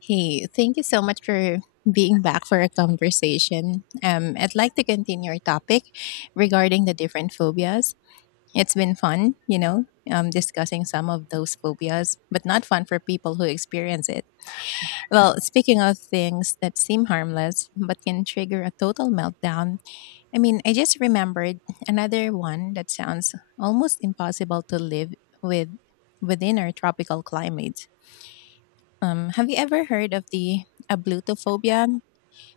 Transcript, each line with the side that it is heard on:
left: Hey, thank you so much for being back for a conversation. I'd like to continue our topic regarding the different phobias. It's been fun, you know, discussing some of those phobias, but not fun for people who experience it. Well, speaking of things that seem harmless but can trigger a total meltdown, I mean, I just remembered another one that sounds almost impossible to live with within our tropical climates. Have you ever heard of the ablutophobia,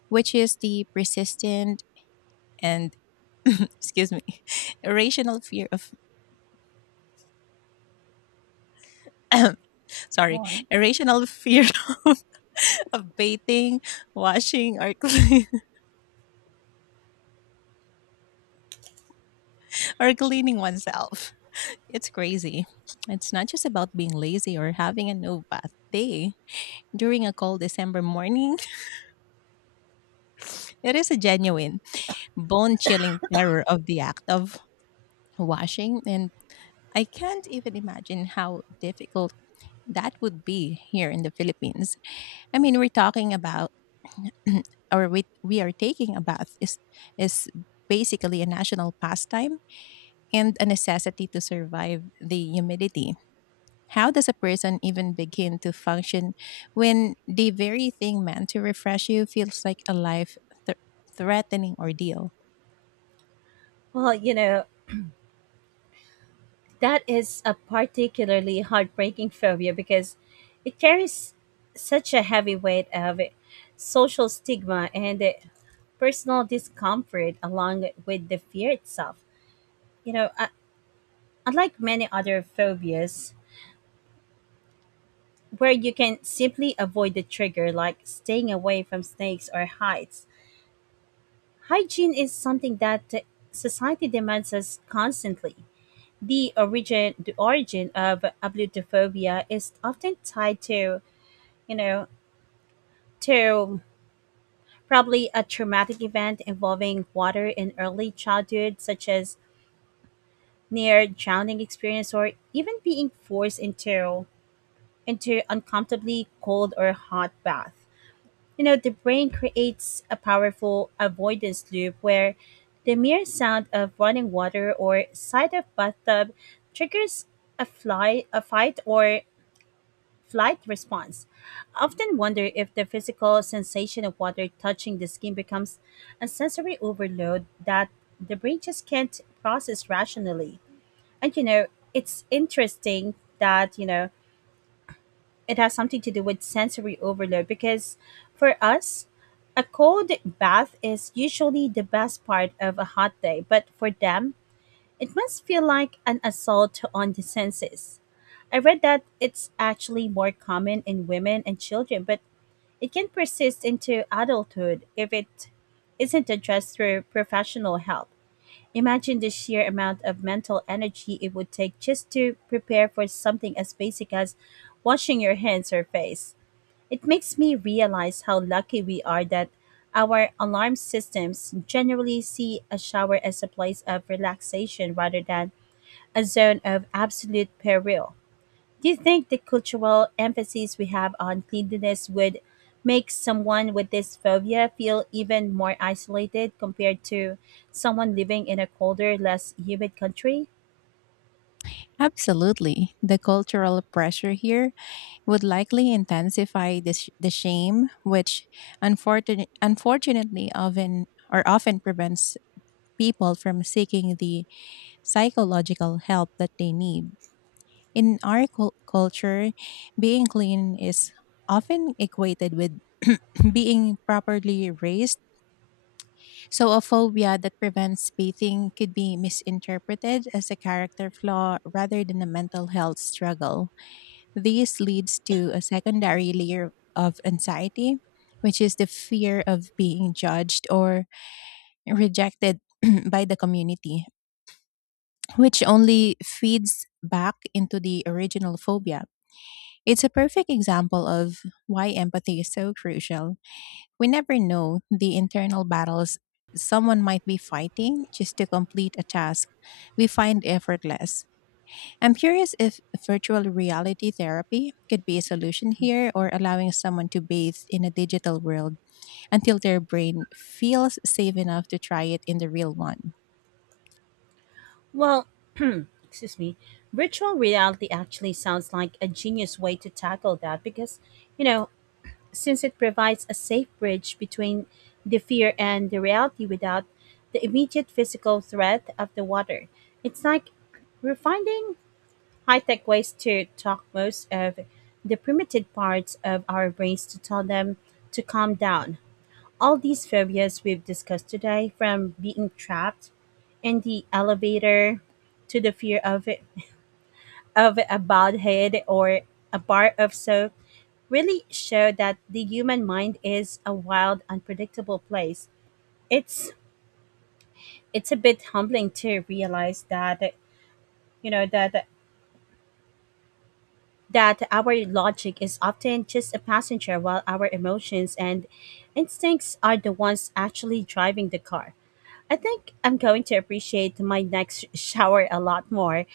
left: which is the persistent and excuse me, irrational fear of sorry,
right: Right.
left: irrational fear of, of bathing, washing, or or cleaning oneself. It's crazy. It's not just about being lazy or having a no bath day during a cold December morning. It is a genuine, bone chilling terror of the act of washing, and I can't even imagine how difficult that would be here in the Philippines. I mean, we're talking about or we are taking a bath is basically a national pastime and a necessity to survive the humidity. How does a person even begin to function when the very thing meant to refresh you feels like a life th- threatening ordeal?
right: Well, you know, that is a particularly heartbreaking phobia because it carries such a heavy weight of social stigma and personal discomfort along with the fear itself. You know, unlike many other phobias, where you can simply avoid the trigger, like staying away from snakes or heights, hygiene is something that society demands us constantly. The origin of ablutophobia is often tied to you know to probably a traumatic event involving water in early childhood, such as near drowning experience or even being forced into uncomfortably cold or hot bath. You know, the brain creates a powerful avoidance loop where the mere sound of running water or sight of bathtub triggers a fight or flight response. I often wonder if the physical sensation of water touching the skin becomes a sensory overload that the brain just can't process rationally. And you know, it's interesting that, you know, it has something to do with sensory overload because for us, a cold bath is usually the best part of a hot day, but for them, it must feel like an assault on the senses. I read that it's actually more common in women and children, but it can persist into adulthood if it isn't addressed through professional help. Imagine the sheer amount of mental energy it would take just to prepare for something as basic as washing your hands or face. It makes me realize how lucky we are that our alarm systems generally see a shower as a place of relaxation rather than a zone of absolute peril. Do you think the cultural emphasis we have on cleanliness would make someone with this phobia feel even more isolated compared to someone living in a colder, less humid country?
left: Absolutely. The cultural pressure here would likely intensify this, the shame, which unfortunately often or often prevents people from seeking the psychological help that they need. In our culture, being clean is often equated with being properly raised. So, a phobia that prevents bathing could be misinterpreted as a character flaw rather than a mental health struggle. This leads to a secondary layer of anxiety, which is the fear of being judged or rejected by the community, which only feeds back into the original phobia. It's a perfect example of why empathy is so crucial. We never know the internal battles someone might be fighting just to complete a task we find effortless. I'm curious if virtual reality therapy could be a solution here, or allowing someone to bathe in a digital world until their brain feels safe enough to try it in the real one.
right: Well, excuse me, virtual reality actually sounds like a genius way to tackle that because, you know, since it provides a safe bridge between the fear and the reality without the immediate physical threat of the water. It's like we're finding high-tech ways to talk most of the primitive parts of our brains to tell them to calm down. All these phobias we've discussed today, from being trapped in the elevator to the fear of a bald head or a bar of soap, really show that the human mind is a wild, unpredictable place. It's it's a bit humbling to realize that you know that that our logic is often just a passenger while our emotions and instincts are the ones actually driving the car. I think I'm going to appreciate my next shower a lot more,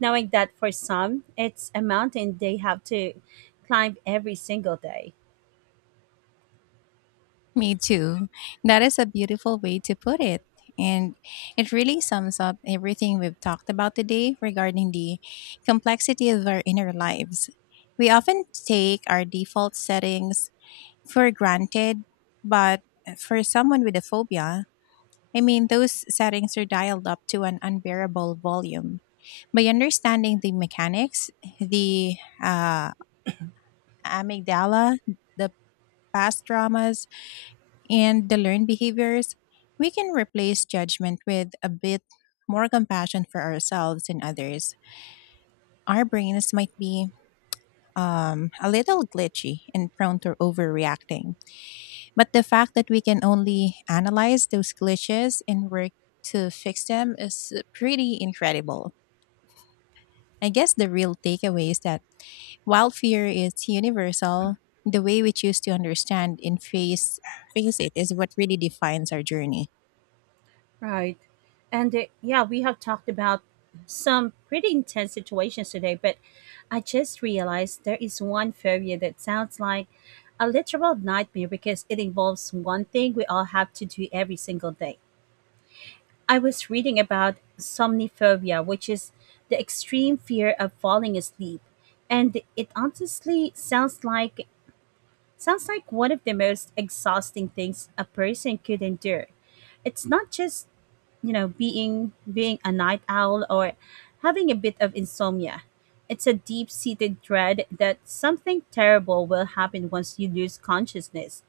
right: knowing that for some, it's a mountain they have to climb every single day.
left: Me too. That is a beautiful way to put it. And it really sums up everything we've talked about today regarding the complexity of our inner lives. We often take our default settings for granted, but for someone with a phobia, I mean, those settings are dialed up to an unbearable volume. By understanding the mechanics, the uh, amygdala, the past traumas, and the learned behaviors, we can replace judgment with a bit more compassion for ourselves and others. Our brains might be a little glitchy and prone to overreacting, but the fact that we can only analyze those glitches and work to fix them is pretty incredible. I guess the real takeaway is that while fear is universal, the way we choose to understand and face it is what really defines our journey.
right: Right. And yeah, we have talked about some pretty intense situations today, but I just realized there is one phobia that sounds like a literal nightmare because it involves one thing we all have to do every single day. I was reading about somniphobia, which is the extreme fear of falling asleep, and it honestly sounds like one of the most exhausting things a person could endure. It's not just, being a night owl or having a bit of insomnia. It's a deep-seated dread that something terrible will happen once you lose consciousness.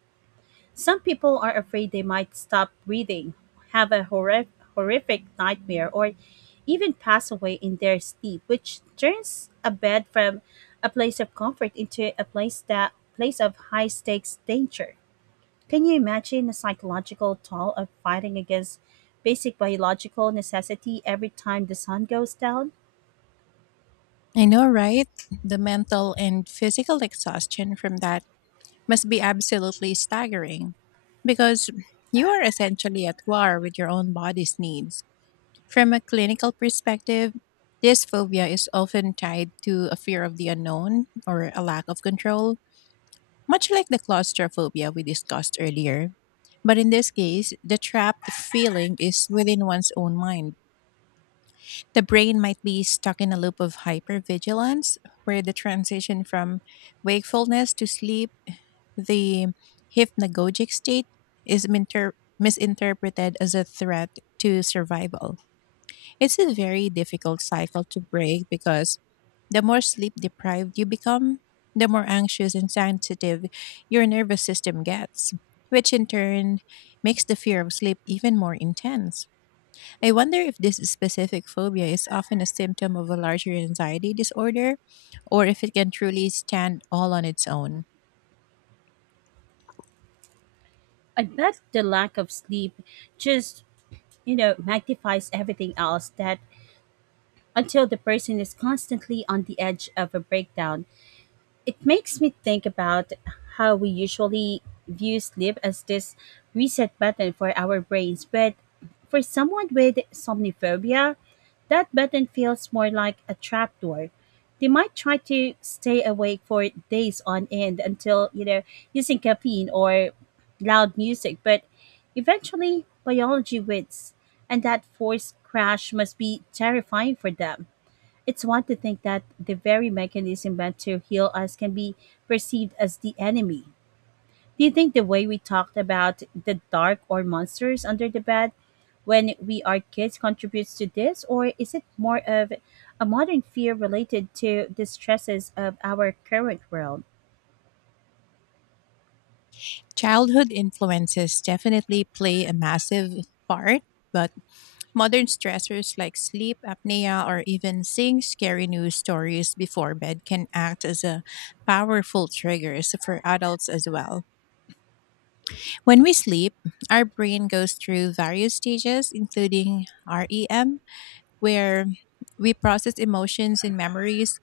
right: Some people are afraid they might stop breathing, have a horri- horrific nightmare, or even pass away in their sleep, which turns a bed from a place of comfort into a place of high stakes danger. Can you imagine the psychological toll of fighting against basic biological necessity every time the sun goes down?
left: I know, right? The mental and physical exhaustion from that must be absolutely staggering because you are essentially at war with your own body's needs. From a clinical perspective, this phobia is often tied to a fear of the unknown or a lack of control, much like the claustrophobia we discussed earlier, but in this case, the trapped feeling is within one's own mind. The brain might be stuck in a loop of hypervigilance where the transition from wakefulness to sleep, the hypnagogic state, is misinterpreted as a threat to survival. It's a very difficult cycle to break because the more sleep deprived you become, the more anxious and sensitive your nervous system gets, which in turn makes the fear of sleep even more intense. I wonder if this specific phobia is often a symptom of a larger anxiety disorder or if it can truly stand all on its own.
right: I bet the lack of sleep just, you know, magnifies everything else, that until the person is constantly on the edge of a breakdown. It makes me think about how we usually view sleep as this reset button for our brains, but for someone with somniphobia, that button feels more like a trapdoor. They might try to stay awake for days on end until, you know, using caffeine or loud music, but eventually biology wins, and that forced crash must be terrifying for them. It's one to think that the very mechanism meant to heal us can be perceived as the enemy. Do you think the way we talked about the dark or monsters under the bed when we are kids contributes to this, or is it more of a modern fear related to the stresses of our current world?
left: Childhood influences definitely play a massive part, but modern stressors like sleep apnea or even seeing scary news stories before bed can act as a powerful triggers for adults as well. When we sleep, our brain goes through various stages including REM, where we process emotions and memories,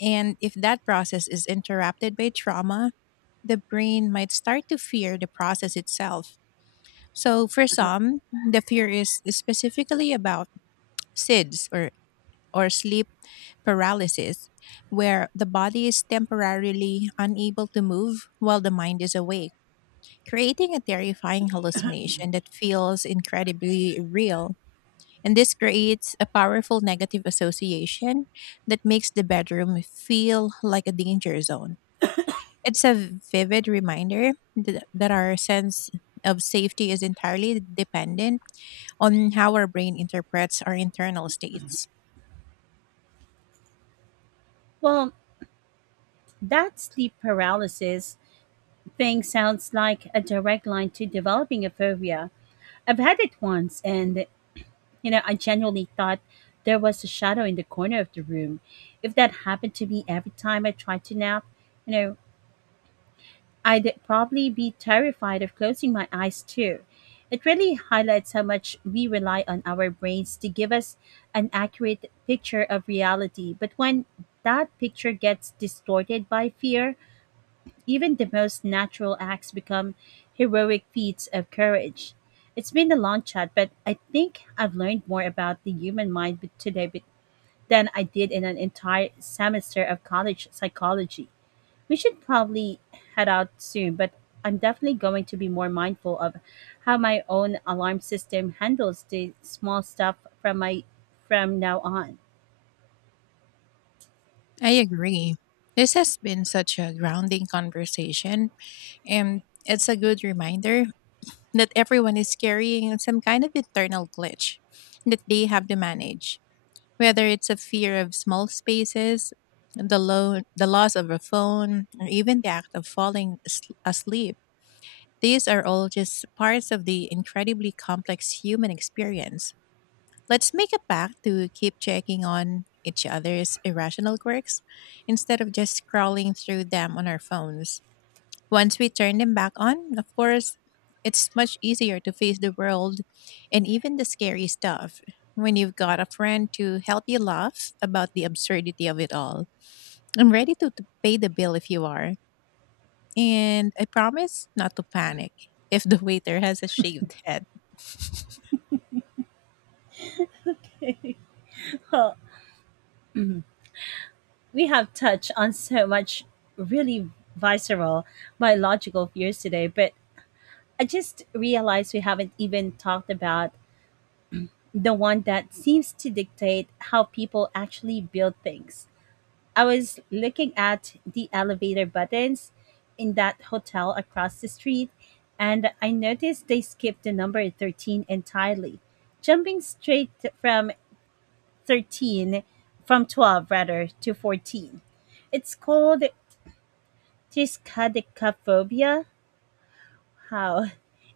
left: and if that process is interrupted by trauma, the brain might start to fear the process itself. So for some, the fear is specifically about SIDS or sleep paralysis, where the body is temporarily unable to move while the mind is awake, creating a terrifying hallucination that feels incredibly real. And this creates a powerful negative association that makes the bedroom feel like a danger zone. It's a vivid reminder that our sense of safety is entirely dependent on how our brain interprets our internal states.
right: Well, that sleep paralysis thing sounds like a direct line to developing a phobia. I've had it once, and you know, I genuinely thought there was a shadow in the corner of the room. If that happened to me every time I tried to nap, you know, I'd probably be terrified of closing my eyes too. It really highlights how much we rely on our brains to give us an accurate picture of reality. But when that picture gets distorted by fear, even the most natural acts become heroic feats of courage. It's been a long chat, but I think I've learned more about the human mind today than I did in an entire semester of college psychology. We should probably head out soon, but I'm definitely going to be more mindful of how my own alarm system handles the small stuff from my from now on.
left: I agree. This has been such a grounding conversation, and it's a good reminder that everyone is carrying some kind of internal glitch that they have to manage, whether it's a fear of small spaces, the loss of a phone, or even the act of falling asleep. These are all just parts of the incredibly complex human experience. Let's make a pact to keep checking on each other's irrational quirks instead of just scrolling through them on our phones. Once we turn them back on, of course, it's much easier to face the world and even the scary stuff when you've got a friend to help you laugh about the absurdity of it all. I'm ready to pay the bill if you are, and I promise not to panic if the waiter has a shaved head.
right: We have touched on so much really visceral biological fears today, but I just realized we haven't even talked about the one that seems to dictate how people actually build things. I was looking at the elevator buttons in that hotel across the street, and I noticed they skipped the number 13 entirely, jumping straight from 13, from 12 rather, to 14. It's called Triskaidekaphobia? How?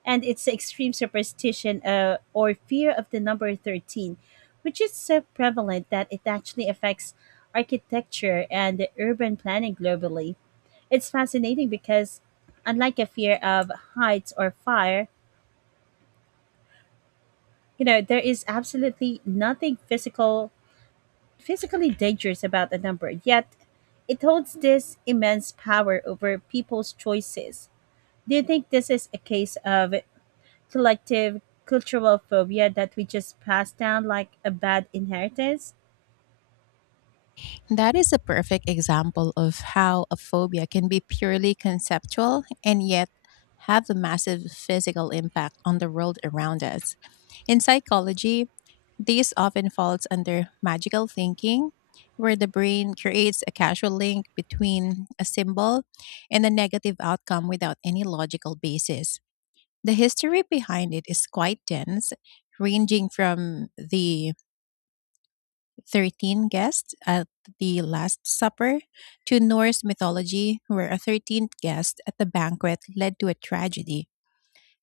right: And it's extreme superstition, or fear of the number 13, which is so prevalent that it actually affects architecture and urban planning globally. It's fascinating because, unlike a fear of heights or fire, you know, there is absolutely nothing physical, physically dangerous about the number. Yet, it holds this immense power over people's choices. Do you think this is a case of collective cultural phobia that we just pass down like a bad inheritance?
left: That is a perfect example of how a phobia can be purely conceptual and yet have a massive physical impact on the world around us. In psychology, this often falls under magical thinking, where the brain creates a causal link between a symbol and a negative outcome without any logical basis. The history behind it is quite dense, ranging from the 13 guests at the Last Supper to Norse mythology, where a 13th guest at the banquet led to a tragedy.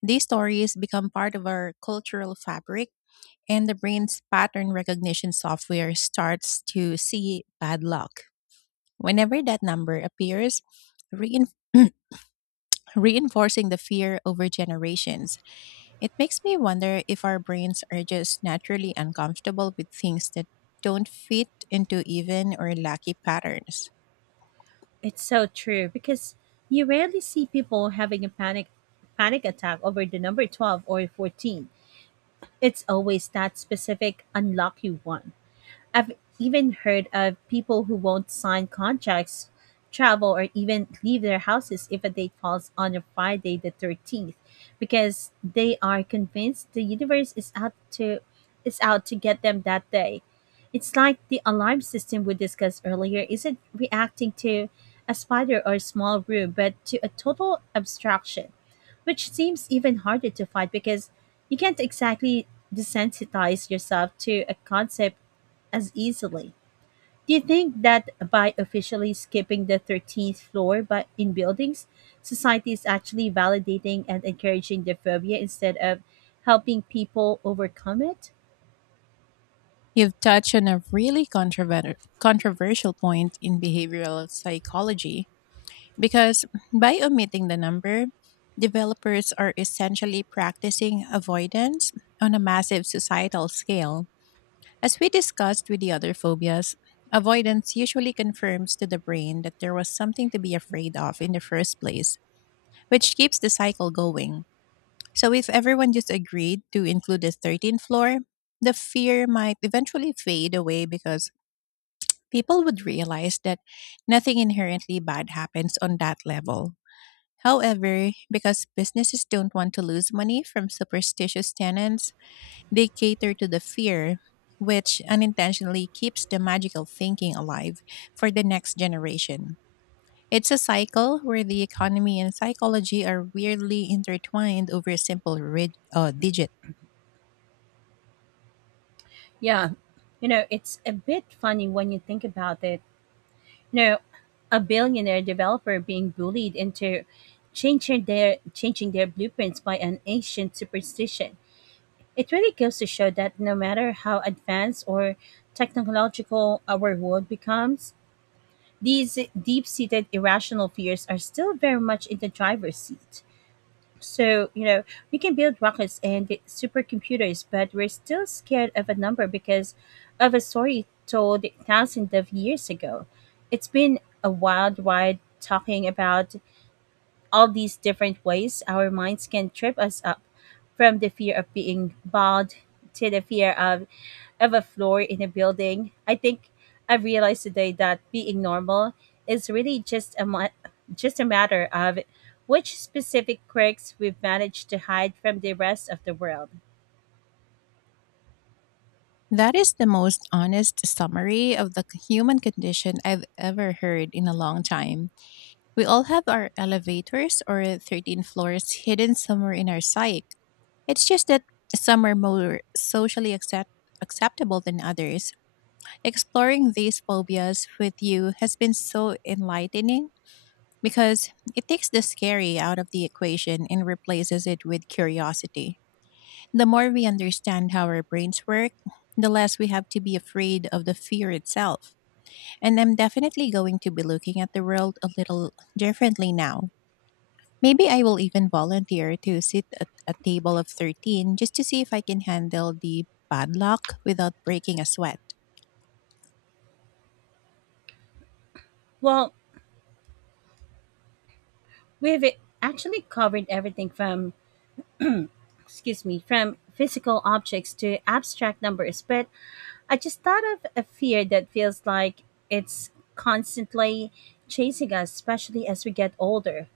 left: These stories become part of our cultural fabric, and the brain's pattern recognition software starts to see bad luck whenever that number appears, rein- reinforcing the fear over generations. It makes me wonder if our brains are just naturally uncomfortable with things that don't fit into even or lucky patterns.
right: It's so true because you rarely see people having a panic attack over the number 12 or 14. It's always that specific unlucky one. I've even heard of people who won't sign contracts, travel, or even leave their houses if a date falls on a Friday the 13th because they are convinced the universe is out to get them that day. It's like the alarm system we discussed earlier isn't reacting to a spider or a small room, but to a total abstraction, which seems even harder to fight because you can't exactly desensitize yourself to a concept as easily. Do you think that by officially skipping the 13th floor by, in buildings, society is actually validating and encouraging the phobia instead of helping people overcome it?
left: You've touched on a really controversial point in behavioral psychology because by omitting the number, developers are essentially practicing avoidance on a massive societal scale. As we discussed with the other phobias, avoidance usually confirms to the brain that there was something to be afraid of in the first place, which keeps the cycle going. So if everyone just agreed to include the 13th floor, the fear might eventually fade away because people would realize that nothing inherently bad happens on that level. However, because businesses don't want to lose money from superstitious tenants, they cater to the fear, which unintentionally keeps the magical thinking alive for the next generation. It's a cycle where the economy and psychology are weirdly intertwined over a simple digit.
right: Yeah, you know, it's a bit funny when you think about it. You know, a billionaire developer being bullied into changing their blueprints by an ancient superstition. It really goes to show that no matter how advanced or technological our world becomes, these deep-seated irrational fears are still very much in the driver's seat. So, you know, we can build rockets and supercomputers, but we're still scared of a number because of a story told thousands of years ago. It's been a wild ride talking about all these different ways our minds can trip us up, from the fear of being bald to the fear of a floor in a building. I think I've realized today that being normal is really just a just a matter of which specific quirks we've managed to hide from the rest of the world.
left: That is the most honest summary of the human condition I've ever heard in a long time. We all have our elevators or 13 floors hidden somewhere in our psyche. It's just that some are more socially acceptable than others. Exploring these phobias with you has been so enlightening, because it takes the scary out of the equation and replaces it with curiosity. The more we understand how our brains work, the less we have to be afraid of the fear itself. And I'm definitely going to be looking at the world a little differently now. Maybe I will even volunteer to sit at a table of 13 just to see if I can handle the bad luck without breaking a sweat.
right: Well, we've actually covered everything from, excuse me, from physical objects to abstract numbers, but I just thought of a fear that feels like it's constantly chasing us, especially as we get older.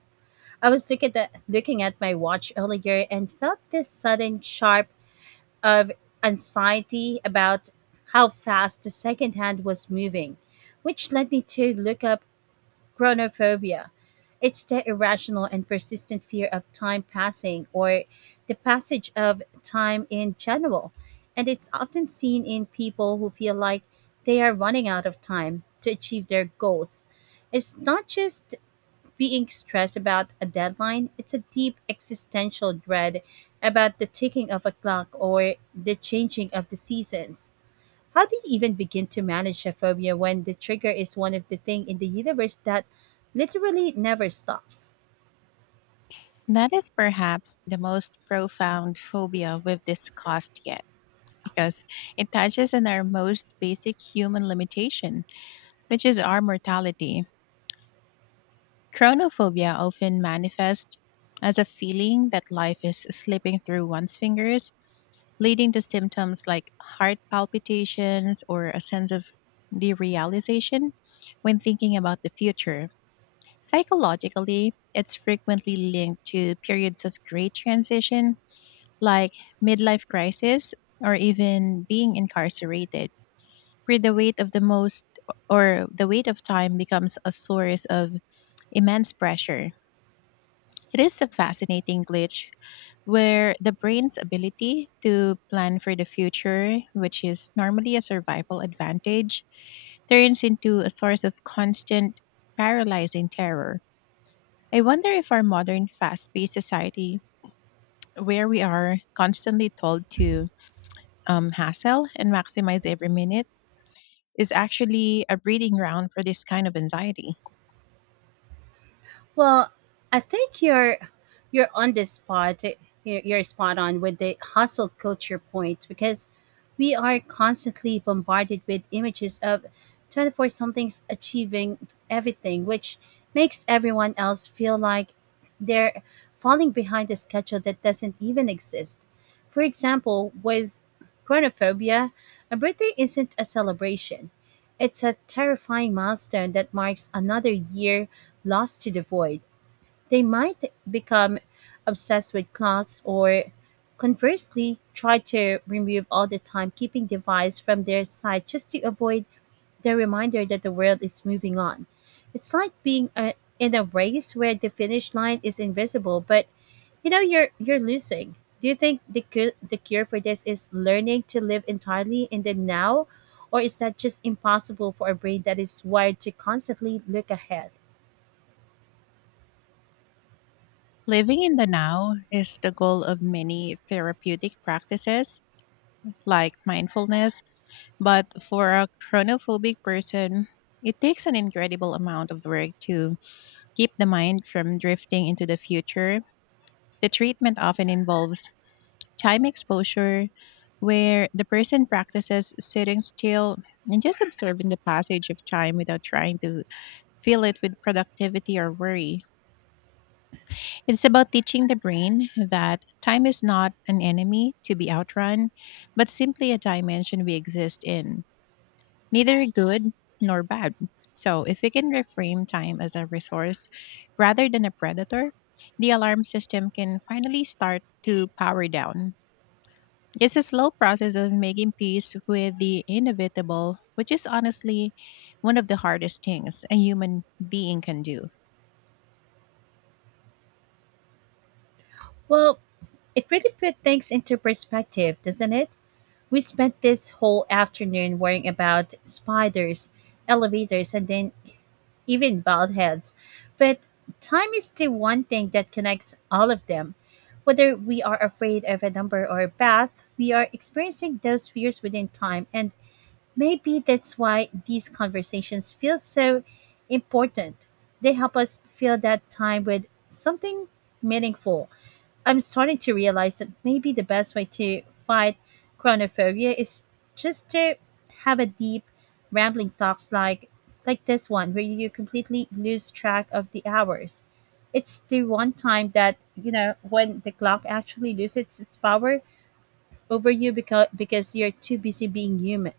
right: I was looking at my watch earlier and felt this sudden sharp of anxiety about how fast the second hand was moving, which led me to look up Chronophobia. It's the irrational and persistent fear of time passing or the passage of time in general. And it's often seen in people who feel like they are running out of time to achieve their goals. It's not just being stressed about a deadline, it's a deep existential dread about the ticking of a clock or the changing of the seasons. How do you even begin to manage a phobia when the trigger is one of the thing in the universe that literally never stops?
left: That is perhaps the most profound phobia we've discussed yet because it touches on our most basic human limitation, which is our mortality. Chronophobia often manifests as a feeling that life is slipping through one's fingers, leading to symptoms like heart palpitations or a sense of derealization when thinking about the future. Psychologically, it's frequently linked to periods of great transition, like midlife crisis or even being incarcerated, where the weight of the most or the weight of time becomes a source of immense pressure. It is a fascinating glitch where the brain's ability to plan for the future, which is normally a survival advantage, turns into a source of constant paralyzing terror. I wonder if our modern fast paced society, where we are constantly told to hassle and maximize every minute, is actually a breeding ground for this kind of anxiety.
right: Well, I think you're on the spot. You're spot on with the hustle culture point because we are constantly bombarded with images of 24 somethings achieving everything, which makes everyone else feel like they're falling behind a schedule that doesn't even exist. For example, with chronophobia, a birthday isn't a celebration. It's a terrifying milestone that marks another year lost to the void. They might become obsessed with clocks, or conversely try to remove all the timekeeping device from their side just to avoid the reminder that the world is moving on. It's like being in a race where the finish line is invisible, but you know you're losing. Do you think the cure for this is learning to live entirely in the now, or is that just impossible for a brain that is wired to constantly look ahead?
left: Living in the now is the goal of many therapeutic practices like mindfulness, but for a chronophobic person, it takes an incredible amount of work to keep the mind from drifting into the future. The treatment often involves time exposure, where the person practices sitting still and just observing the passage of time without trying to fill it with productivity or worry. It's about teaching the brain that time is not an enemy to be outrun, but simply a dimension we exist in, neither good nor bad. So, if we can reframe time as a resource rather than a predator, the alarm system can finally start to power down. It's a slow process of making peace with the inevitable, which is honestly one of the hardest things a human being can do.
right: Well, It really put things into perspective, doesn't it? We spent this whole afternoon worrying about spiders, elevators, and then even bald heads. But time is the one thing that connects all of them. Whether we are afraid of a number or a bath, we are experiencing those fears within time, and maybe that's why these conversations feel so important. They help us fill that time with something meaningful. I'm starting to realize that maybe the best way to fight chronophobia is just to have a deep, rambling talks like this one, where you completely lose track of the hours. It's the one time that you know when the clock actually loses its power over you because you're too busy being human,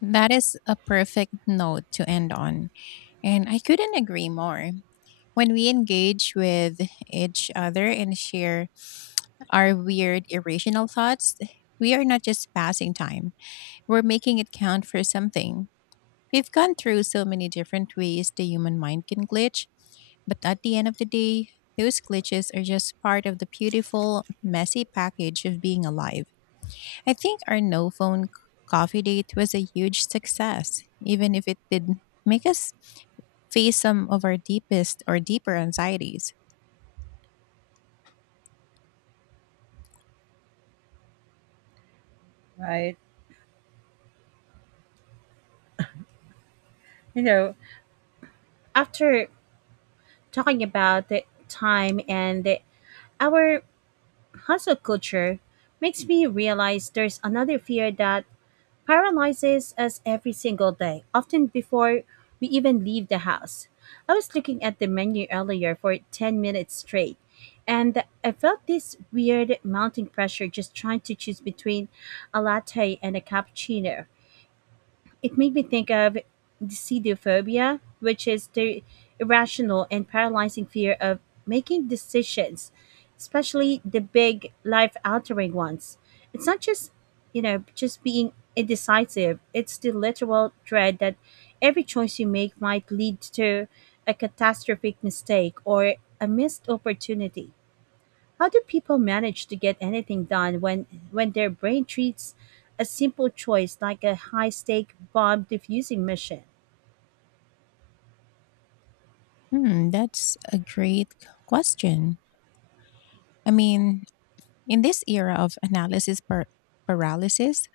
left: That is a perfect note to end on. And I couldn't agree more. When we engage with each other and share our weird, irrational thoughts, we are not just passing time, we're making it count for something. We've gone through so many different ways the human mind can glitch, but at the end of the day, those glitches are just part of the beautiful, messy package of being alive. I think our no phone coffee date was a huge success, even if it did make us face some of our deepest or deeper anxieties.
right: right? You know, after talking about the time and the, our hustle culture, makes me realize there's another fear that paralyzes us every single day, often before we even leave the house. I was looking at the menu earlier for 10 minutes straight, and I felt this weird mounting pressure just trying to choose between a latte and a cappuccino. It made me think of decidophobia, which is the irrational and paralyzing fear of making decisions, especially the big life altering ones. It's not just, you know, just being indecisive, it's the literal dread that every choice you make might lead to a catastrophic mistake or a missed opportunity. How do people manage to get anything done when their brain treats a simple choice like a high-stake bomb diffusing mission?
left: Hmm, that's a great question. I mean, in this era of analysis paralysis,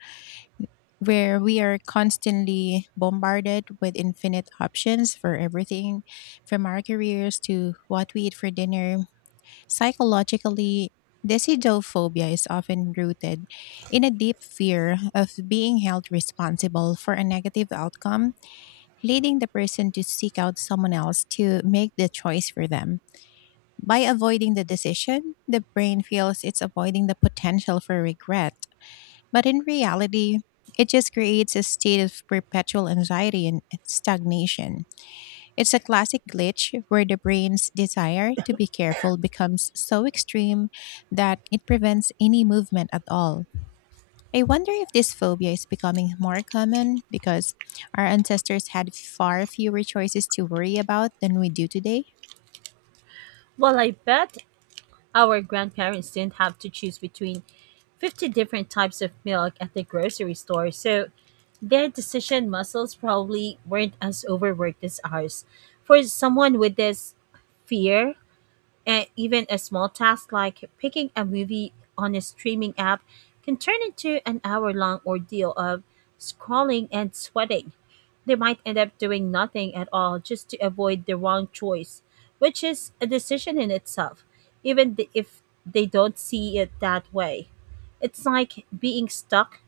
left: where we are constantly bombarded with infinite options for everything from our careers to what we eat for dinner, psychologically, decidophobia is often rooted in a deep fear of being held responsible for a negative outcome, leading the person to seek out someone else to make the choice for them. By avoiding the decision, the brain feels it's avoiding the potential for regret. But in reality, it just creates a state of perpetual anxiety and stagnation. It's a classic glitch where the brain's desire to be careful becomes so extreme that it prevents any movement at all. I wonder if this phobia is becoming more common because our ancestors had far fewer choices to worry about than we do today.
right: Well, I bet our grandparents didn't have to choose between 50 different types of milk at the grocery store, so their decision muscles probably weren't as overworked as ours. For someone with this fear, and even a small task like picking a movie on a streaming app can turn into an hour long ordeal of scrolling and sweating. They might end up doing nothing at all just to avoid the wrong choice, which is a decision in itself, even if they don't see it that way. It's like being stuck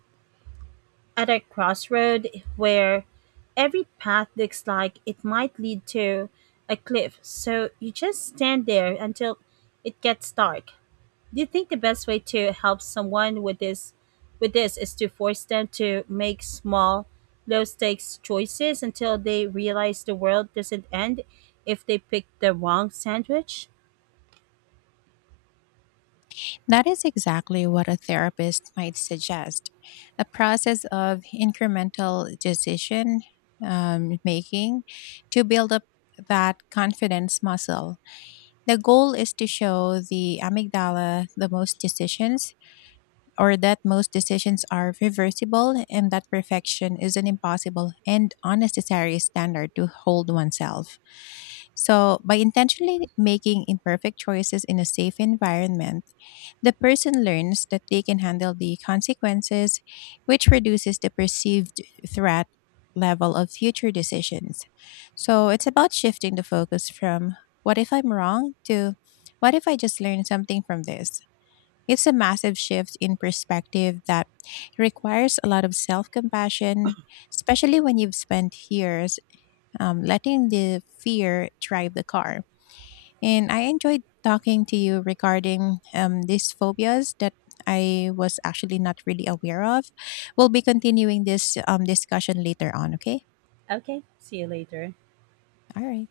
right: at a crossroad where every path looks like it might lead to a cliff. So you just stand there until it gets dark. Do you think the best way to help someone with this is to force them to make small low stakes choices until they realize the world doesn't end if they pick the wrong sandwich?
left: That is exactly what a therapist might suggest, a process of incremental decision making to build up that confidence muscle. The goal is to show the amygdala the most decisions or that most decisions are reversible and that perfection is an impossible and unnecessary standard to hold oneself. So, by intentionally making imperfect choices in a safe environment, the person learns that they can handle the consequences, which reduces the perceived threat level of future decisions. So, it's about shifting the focus from what if I'm wrong to what if I just learned something from this? It's a massive shift in perspective that requires a lot of self compassion, especially when you've spent years letting the fear drive the car. And I enjoyed talking to you regarding these phobias that I was actually not really aware of. We'll be continuing this discussion later on, okay?
right: Okay, see you later.
left: All right.